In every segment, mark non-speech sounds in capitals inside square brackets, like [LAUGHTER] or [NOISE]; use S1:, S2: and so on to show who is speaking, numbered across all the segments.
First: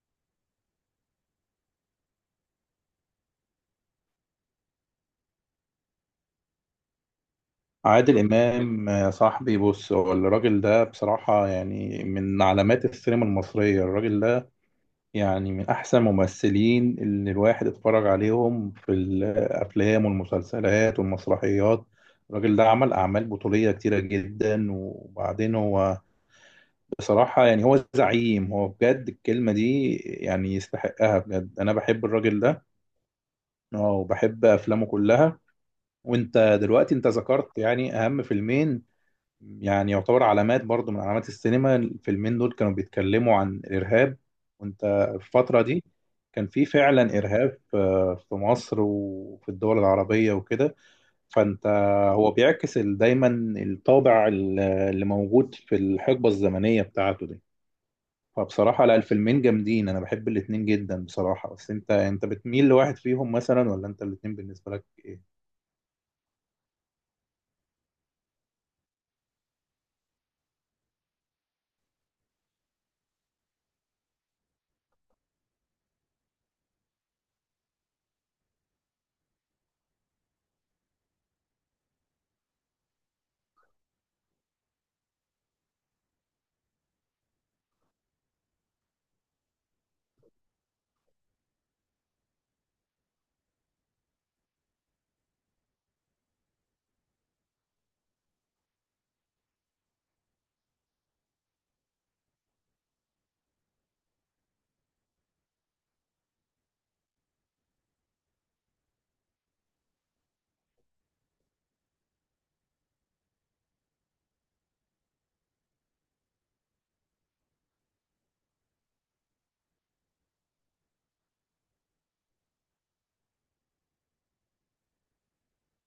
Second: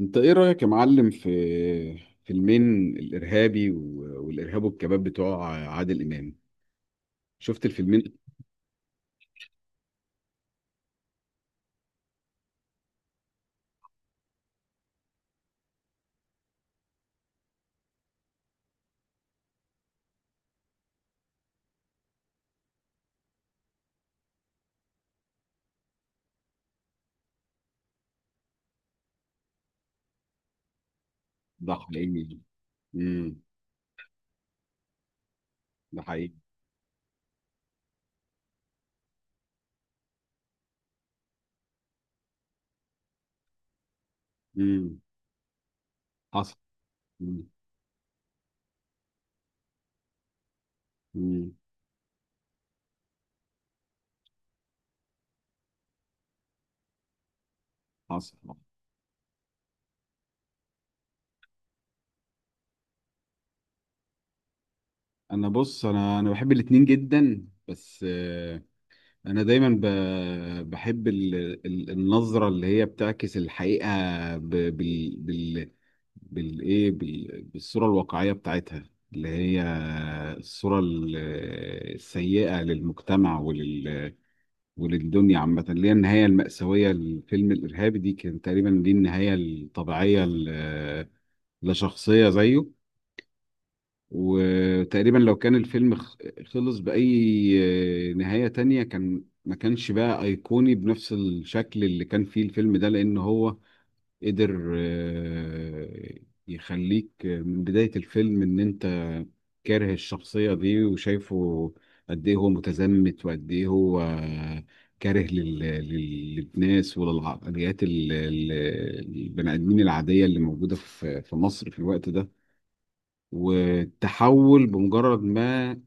S1: انت ايه رأيك يا معلم في فيلمين؟ الارهابي والارهاب والكباب بتوع عادل امام. شفت الفيلمين؟
S2: عادل إمام يا صاحبي، بص، هو الراجل ده بصراحة يعني من علامات السينما المصرية، الراجل ده يعني من أحسن الممثلين اللي الواحد اتفرج عليهم في الأفلام والمسلسلات والمسرحيات. الراجل ده عمل أعمال بطولية كتيرة جدا، وبعدين هو بصراحة يعني هو زعيم، هو بجد الكلمة دي يعني يستحقها بجد، أنا
S1: ده
S2: بحب
S1: حقيقي.
S2: الراجل ده.
S1: امم
S2: آه، وبحب أفلامه كلها.
S1: ده حقيقي.
S2: وانت دلوقتي انت ذكرت يعني اهم فيلمين، يعني يعتبر علامات برضو من علامات السينما، الفيلمين دول كانوا بيتكلموا عن الإرهاب. وانت
S1: امم
S2: في الفترة دي كان
S1: حصل.
S2: في فعلا
S1: امم
S2: إرهاب، في مصر وفي الدول العربية وكده.
S1: امم
S2: فانت هو بيعكس دايما الطابع اللي موجود في الحقبة الزمنية بتاعته دي.
S1: حصل.
S2: فبصراحة لا، الفيلمين جامدين، أنا بحب الاتنين جدا بصراحة. بس انت بتميل لواحد فيهم مثلا، ولا انت الاتنين بالنسبة لك؟
S1: انا بص، انا بحب الاتنين جدا، بس انا دايما بحب النظرة اللي هي بتعكس الحقيقة، ب- بال- بال- بالصوره الواقعيه بتاعتها، اللي هي الصوره السيئه للمجتمع وللدنيا عامة، اللي هي النهاية المأساوية للفيلم الإرهابي. دي كان تقريبا دي النهاية الطبيعية لشخصية زيه. وتقريبا لو كان الفيلم خلص بأي نهاية تانية كان ما كانش بقى أيقوني بنفس الشكل اللي كان فيه الفيلم ده، لأن هو قدر يخليك من بداية الفيلم إن أنت كاره الشخصية دي، وشايفه قد إيه هو متزمت وقد إيه هو كاره للناس وللعقليات البني آدمين العادية اللي موجودة في مصر في الوقت ده. والتحول بمجرد ما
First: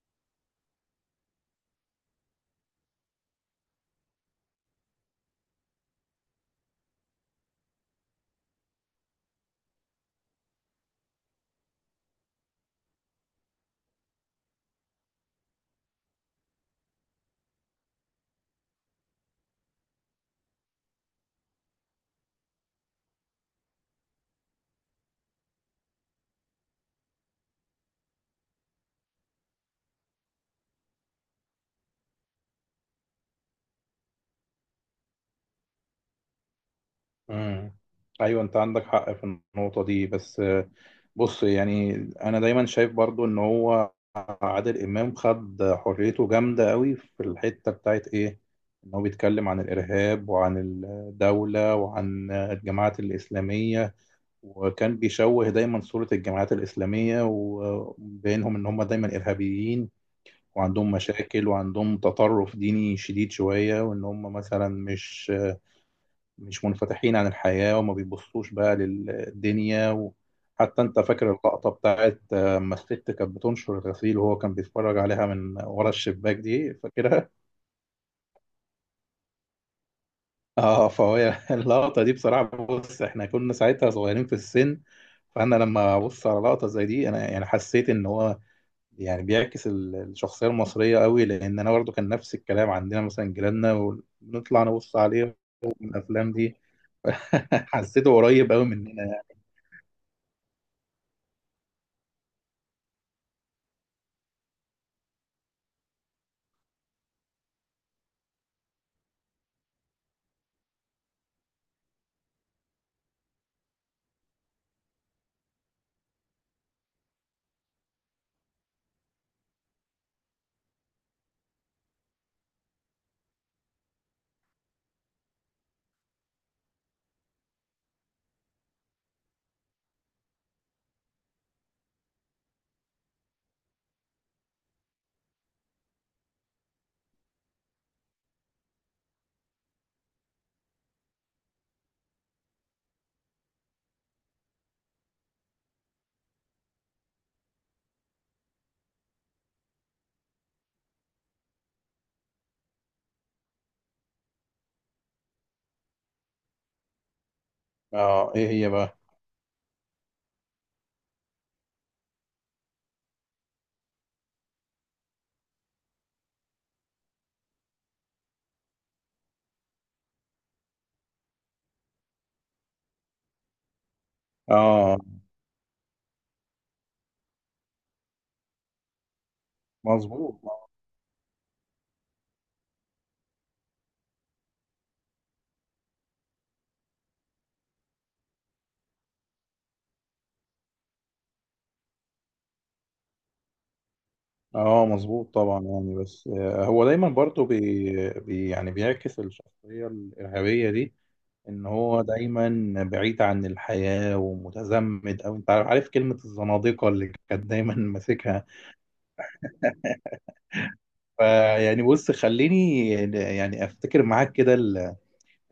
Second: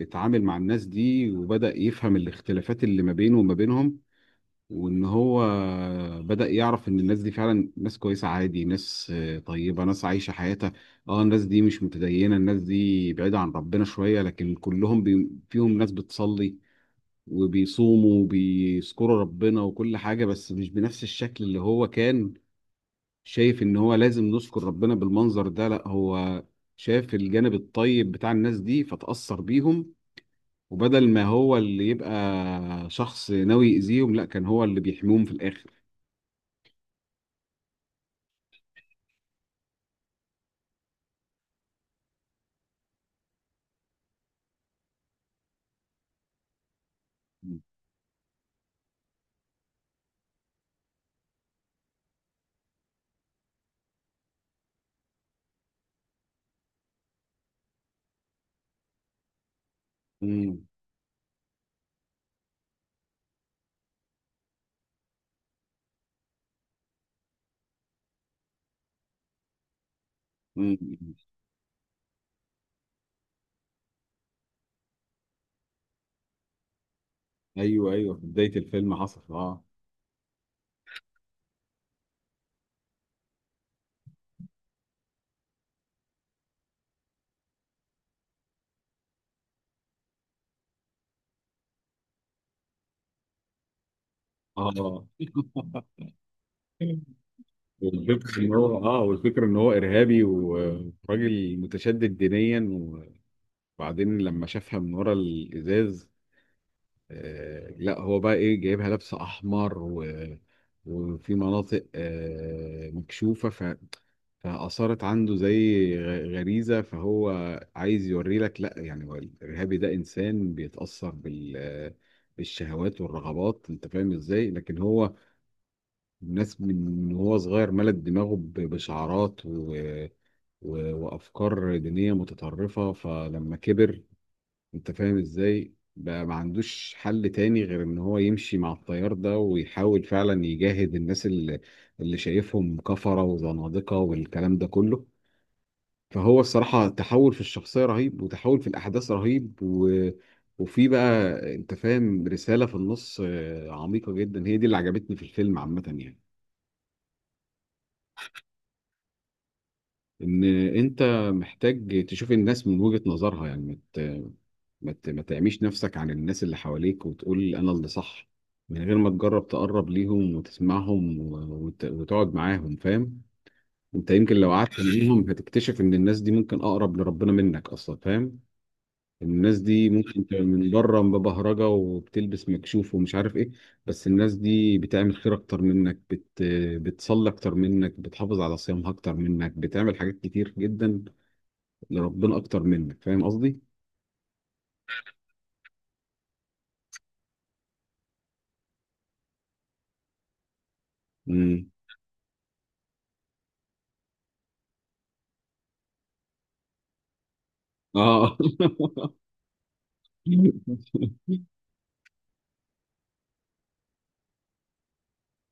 S1: اتعامل مع الناس دي، وبدأ يفهم الاختلافات اللي ما بينه وما بينهم، وان هو بدأ يعرف ان الناس دي فعلا ناس كويسة عادي، ناس طيبة، ناس عايشة حياتها. اه الناس دي مش متدينة، الناس دي بعيدة عن ربنا شوية، لكن كلهم فيهم ناس بتصلي وبيصوموا وبيذكروا ربنا وكل حاجة، بس مش بنفس الشكل اللي هو كان شايف ان هو لازم نذكر ربنا بالمنظر ده. لا، هو شاف الجانب الطيب بتاع الناس دي فتأثر بيهم، وبدل ما هو اللي يبقى شخص ناوي يأذيهم، لا، كان هو اللي بيحميهم في الآخر.
S2: مم. ايوه، انت عندك حق في النقطه دي. بس بص يعني انا دايما شايف برضو ان هو عادل امام خد حريته جامده قوي في الحته بتاعت ايه، ان هو بيتكلم عن الارهاب وعن الدوله وعن الجماعات الاسلاميه. وكان بيشوه دايما صوره الجماعات الاسلاميه، وبينهم ان هم دايما ارهابيين
S1: امم.
S2: وعندهم مشاكل وعندهم تطرف ديني شديد شويه، وان هم مثلا مش منفتحين عن الحياة وما بيبصوش بقى للدنيا.
S1: امم.
S2: وحتى انت
S1: امم.
S2: فاكر اللقطة بتاعت لما الست كانت بتنشر الغسيل وهو كان بيتفرج عليها من ورا الشباك دي، فاكرها؟
S1: ايوه، ايوه، في بدايه الفيلم حصل. اه
S2: اه، فهي [LAUGHS] اللقطة دي بصراحة، بص احنا كنا ساعتها صغيرين في السن، فانا لما ابص على لقطة زي دي انا يعني حسيت ان هو يعني بيعكس الشخصية المصرية قوي، لان انا برضو كان نفس الكلام عندنا، مثلا جيراننا،
S1: اه.
S2: ونطلع نبص
S1: [LAUGHS] آه.
S2: عليهم من الافلام دي. [LAUGHS] حسيته قريب قوي مننا.
S1: والفكره ان هو ارهابي وراجل متشدد دينيا. وبعدين لما شافها من ورا الازاز، لا هو بقى ايه جايبها لابسه احمر، وفي مناطق مكشوفه، فأثارت عنده زي غريزة. فهو عايز يوري لك لا، يعني هو الإرهابي ده إنسان بيتأثر بالشهوات والرغبات، أنت فاهم إزاي؟ لكن هو الناس من وهو صغير ملت دماغه بشعارات وأفكار دينية متطرفة، فلما كبر أنت فاهم إزاي؟ بقى ما عندوش حل تاني غير إن هو يمشي مع التيار ده، ويحاول فعلا يجاهد الناس اللي شايفهم كفرة وزنادقة والكلام ده كله. فهو الصراحة تحول في الشخصية رهيب، وتحول في الأحداث رهيب، وفي بقى أنت فاهم رسالة في النص عميقة جدا، هي دي اللي عجبتني في الفيلم عامة يعني.
S2: اه، ايه هي بقى؟
S1: إن أنت محتاج تشوف الناس من وجهة نظرها، يعني ما تعميش نفسك عن الناس اللي حواليك وتقول أنا اللي صح، من غير ما تجرب تقرب ليهم وتسمعهم وتقعد معاهم، فاهم؟ أنت يمكن لو قعدت [LAUGHS]
S2: اه،
S1: معاهم هتكتشف إن الناس دي ممكن أقرب لربنا منك أصلا، فاهم؟ الناس دي ممكن
S2: مظبوط.
S1: تبقى من بره ببهرجه وبتلبس مكشوف ومش عارف ايه، بس الناس دي بتعمل خير اكتر منك، بتصلي اكتر منك، بتحافظ على صيامها اكتر منك، بتعمل حاجات كتير جدا لربنا اكتر منك، فاهم قصدي؟
S2: اه، مظبوط طبعا يعني. بس هو دايما برضو بي بي يعني بيعكس الشخصية الإرهابية دي، ان
S1: امم.
S2: هو دايما بعيد عن الحياة ومتزمت، او انت عارف كلمة الزنادقة اللي كانت دايما
S1: اه.
S2: ماسكها.
S1: [LAUGHS]
S2: فيعني، بص خليني يعني افتكر معاك كده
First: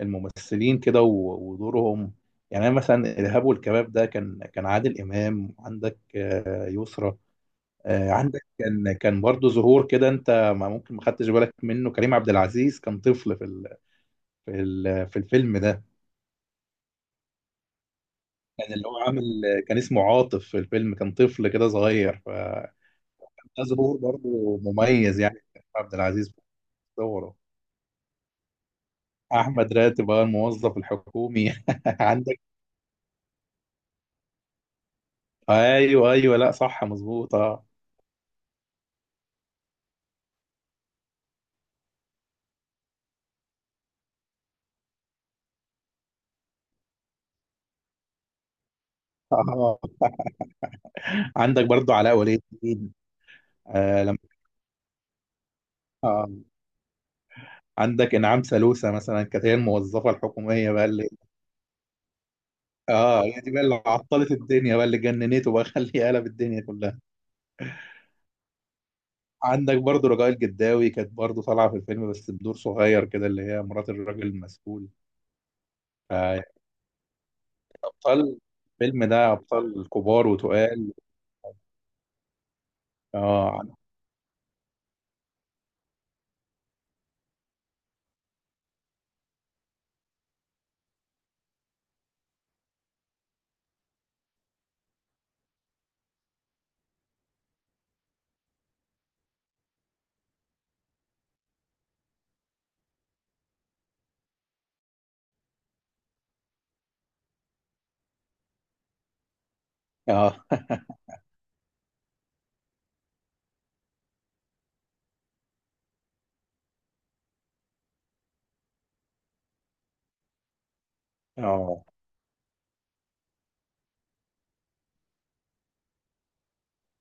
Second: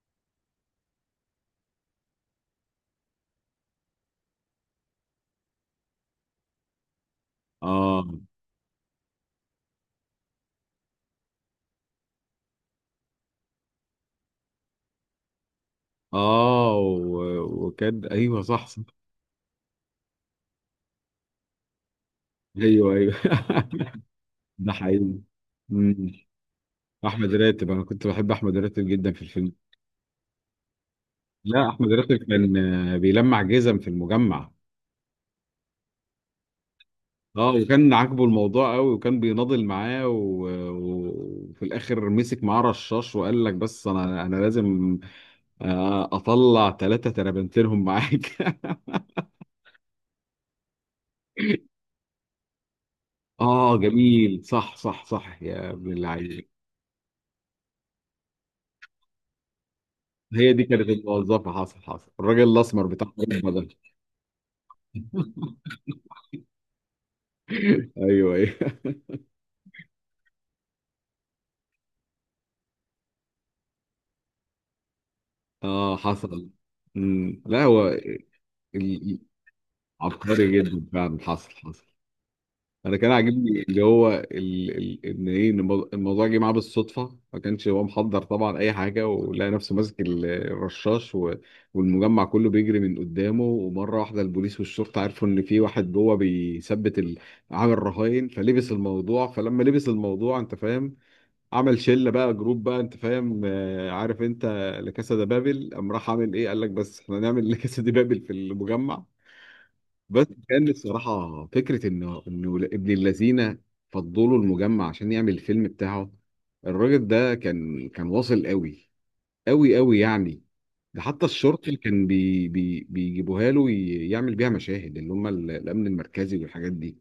S2: الممثلين كده ودورهم. يعني أنا مثلا الإرهاب والكباب ده، كان عادل إمام، عندك يسرا.
S1: اه.
S2: عندك كان برضه ظهور كده، انت ما ممكن ما خدتش بالك منه، كريم عبد العزيز كان طفل في الفيلم ده.
S1: اه. وكان. ايوه، صح،
S2: كان
S1: صح.
S2: اللي هو عامل، كان اسمه عاطف في الفيلم، كان طفل كده صغير، فكان
S1: ايوه، ايوه. [LAUGHS]
S2: ده ظهور برضه
S1: ده حقيقي.
S2: مميز يعني كريم عبد
S1: مم.
S2: العزيز في
S1: احمد
S2: دوره.
S1: راتب، انا كنت بحب احمد راتب جدا في الفيلم.
S2: احمد راتب بقى الموظف الحكومي.
S1: لا،
S2: [LAUGHS]
S1: احمد راتب
S2: عندك،
S1: كان بيلمع جزم في المجمع.
S2: ايوه ايوه، لا صح، مظبوط،
S1: اه،
S2: اه.
S1: وكان عاجبه الموضوع قوي، وكان بيناضل معاه، وفي الاخر مسك معاه رشاش وقال لك بس انا لازم اطلع 3 ترابنتينهم معاك.
S2: آه، عندك برضه علاء ولي الدين.
S1: [LAUGHS] اه،
S2: آه لما
S1: جميل، صح، صح، صح، يا ابن
S2: آه.
S1: اللعيبه.
S2: عندك انعام سالوسة مثلا كانت هي الموظفه
S1: هي دي
S2: الحكوميه بقى
S1: كانت
S2: اللي،
S1: الموظفة، حصل، حصل، الراجل الاسمر بتاع
S2: اه هي دي
S1: الجبهة
S2: بقى
S1: ده.
S2: اللي عطلت الدنيا بقى اللي جننته بقى، [LAUGHS]
S1: [LAUGHS]
S2: خليه قلب الدنيا كلها.
S1: ايوه، ايوه.
S2: عندك برضو رجاء الجداوي، كانت برضو طالعه في الفيلم بس بدور صغير كده، اللي هي مرات الراجل المسؤول.
S1: اه،
S2: آه.
S1: حصل. مم. لا، هو
S2: ابطال الفيلم
S1: ال-
S2: ده ابطال كبار
S1: عبقري جدا
S2: وتقال.
S1: فعلا، حصل، حصل. انا كان عاجبني
S2: اه،
S1: اللي هو ال... ال... ان ايه إن الموضوع، الموضوع جه معاه بالصدفه، ما كانش هو محضر طبعا اي حاجه، ولقى نفسه ماسك الرشاش، والمجمع كله بيجري من قدامه، ومره واحده البوليس والشرطه عرفوا ان في واحد جوه بيثبت عامل رهاين، فلبس الموضوع، فلما لبس الموضوع انت فاهم، عمل شله بقى، جروب بقى انت فاهم، عارف انت لكاسا ده بابل؟ قام راح عامل ايه، قال لك بس احنا نعمل لكاسا دي بابل في المجمع. بس
S2: اه،
S1: كان
S2: [LAUGHS]
S1: الصراحة فكرة إنه ابن اللذينة فضلوا المجمع عشان يعمل الفيلم بتاعه. الراجل ده كان واصل قوي قوي قوي يعني. ده حتى الشرطة اللي
S2: اه.
S1: كان بي بي بيجيبوها له يعمل بيها مشاهد، اللي هم الأمن المركزي والحاجات دي.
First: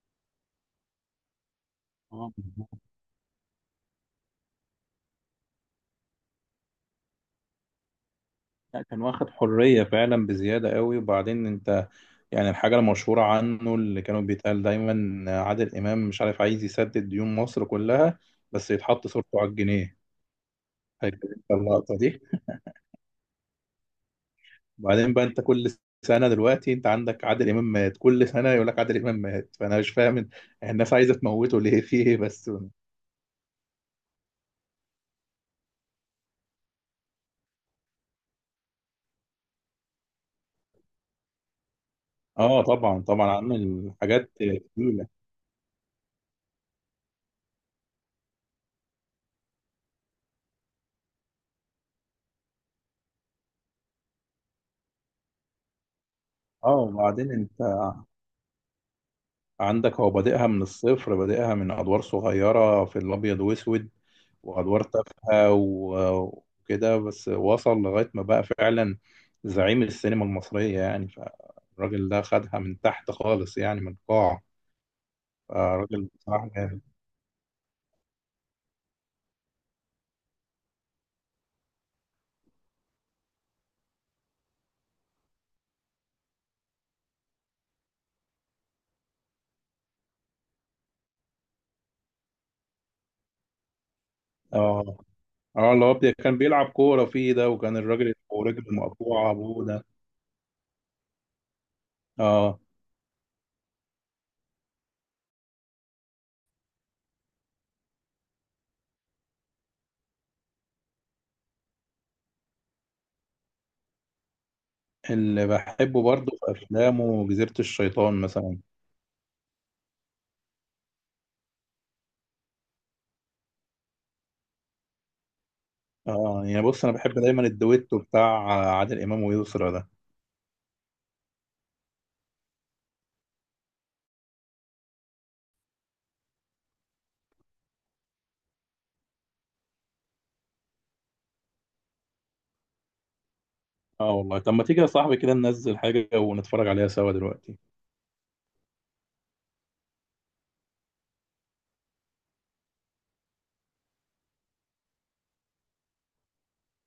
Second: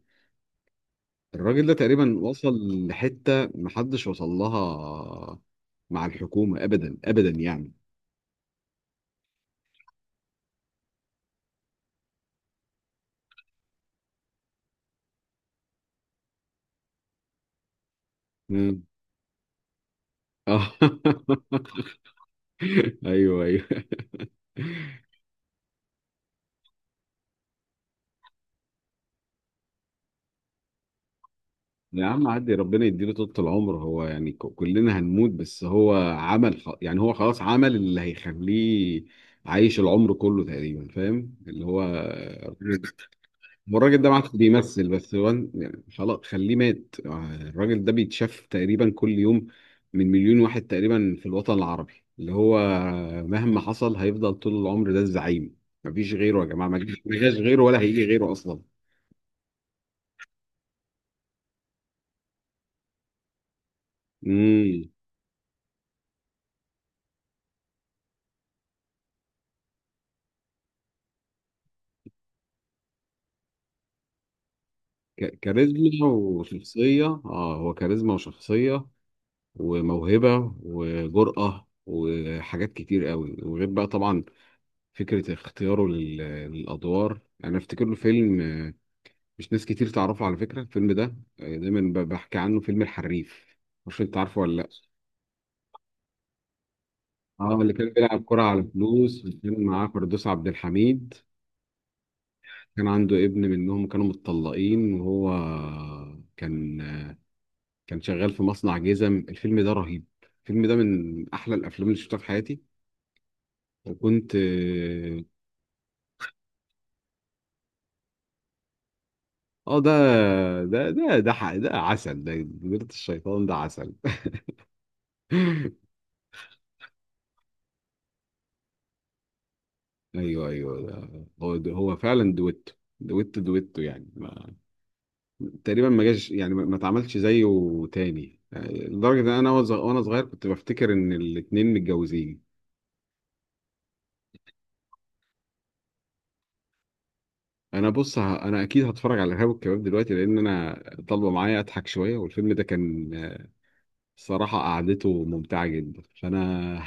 S1: الراجل ده تقريبا
S2: آه،
S1: وصل
S2: بالظبط.
S1: لحتة محدش وصل لها مع الحكومة أبدا، أبدا يعني.
S2: لا، كان واخد حريه فعلا بزياده قوي. وبعدين انت يعني الحاجه المشهوره عنه اللي كانوا بيتقال دايما، عادل امام مش عارف عايز يسدد ديون مصر كلها بس
S1: مم.
S2: يتحط صورته على الجنيه.
S1: اه.
S2: فاكر انت
S1: [LAUGHS]
S2: اللقطه دي؟
S1: ايوه، ايوه.
S2: وبعدين بقى، انت كل سنه دلوقتي انت عندك عادل امام مات، كل سنه يقول لك عادل امام مات، فانا مش فاهم الناس عايزه تموته ليه، في
S1: يا
S2: ايه
S1: عم
S2: بس؟
S1: عدي، ربنا يديله طولة العمر. هو يعني كلنا هنموت، بس هو عمل يعني هو خلاص عمل اللي هيخليه عايش العمر كله تقريبا، فاهم اللي هو [LAUGHS]
S2: اه،
S1: الراجل ده.
S2: طبعا طبعا
S1: هو
S2: عامل
S1: الراجل ده ما عادش
S2: حاجات
S1: بيمثل
S2: تقيله.
S1: بس، هو يعني خلاص خليه مات، الراجل ده بيتشاف تقريبا كل يوم من مليون واحد تقريبا في الوطن العربي، اللي هو مهما حصل هيفضل طول العمر ده الزعيم. مفيش غيره يا جماعة،
S2: اه،
S1: ما جاش، ما
S2: وبعدين
S1: جاش
S2: انت
S1: غيره، ولا هيجي غيره أصلا.
S2: عندك هو بادئها من الصفر، بادئها من ادوار صغيره في الابيض واسود، وادوار تافهه وكده، بس وصل لغايه ما بقى فعلا زعيم السينما المصريه يعني، فالراجل ده خدها من تحت خالص يعني من القاع.
S1: ك- كاريزما
S2: فالراجل بصراحه جامد.
S1: وشخصية اه هو كاريزما وشخصية وموهبة وجرأة وحاجات كتير قوي، وغير بقى طبعا فكرة اختياره للأدوار. أنا أفتكر له فيلم، مش ناس كتير تعرفه على فكرة الفيلم ده، دايما بحكي عنه، فيلم الحريف، مش أنت عارفه ولا لأ؟
S2: اه. اه، اللي هو كان بيلعب كورة فيه
S1: اه،
S2: ده،
S1: اللي
S2: وكان
S1: كان
S2: الراجل
S1: بيلعب كرة على
S2: ورجله
S1: فلوس،
S2: مقطوعة
S1: وكان
S2: أبوه ده.
S1: معاه فردوس عبد الحميد،
S2: اه،
S1: كان عنده ابن منهم، كانوا متطلقين، وهو كان كان شغال في مصنع جزم. الفيلم ده رهيب، الفيلم ده من احلى الافلام اللي شفتها في حياتي، وكنت اه.
S2: اللي بحبه برضه في أفلامه جزيرة الشيطان مثلا.
S1: آه، ده ده عسل، ده جبلة الشيطان ده عسل. [LAUGHS]
S2: اه، يعني بص أنا بحب دايما الدويتو بتاع عادل إمام ويسرا ده.
S1: ايوه، ايوه، ده هو، ده هو فعلا دويتو، دويتو، دويتو، يعني ما تقريبا ما جاش، يعني ما اتعملش زيه تاني، يعني لدرجه ان انا وانا صغير كنت بفتكر ان الاتنين متجوزين.
S2: اه والله، طب ما تيجي يا صاحبي كده ننزل حاجة ونتفرج عليها سوا دلوقتي؟
S1: انا بص، انا اكيد هتفرج على الارهاب والكباب دلوقتي، لان انا طالبه معايا اضحك شويه، والفيلم ده كان الصراحة قعدته ممتعة جدا، فأنا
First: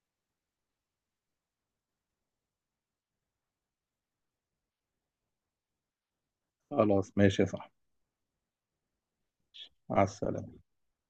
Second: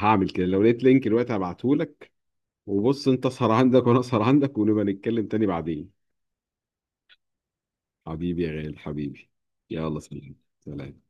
S1: هعمل كده، لو لقيت لينك دلوقتي هبعتهولك، وبص، أنت اسهر عندك وأنا اسهر عندك، ونبقى نتكلم تاني بعدين.
S2: خلاص ماشي يا صاحبي.
S1: حبيبي يا غالي، حبيبي. يلا،
S2: مع
S1: سلام،
S2: السلامة.
S1: سلام.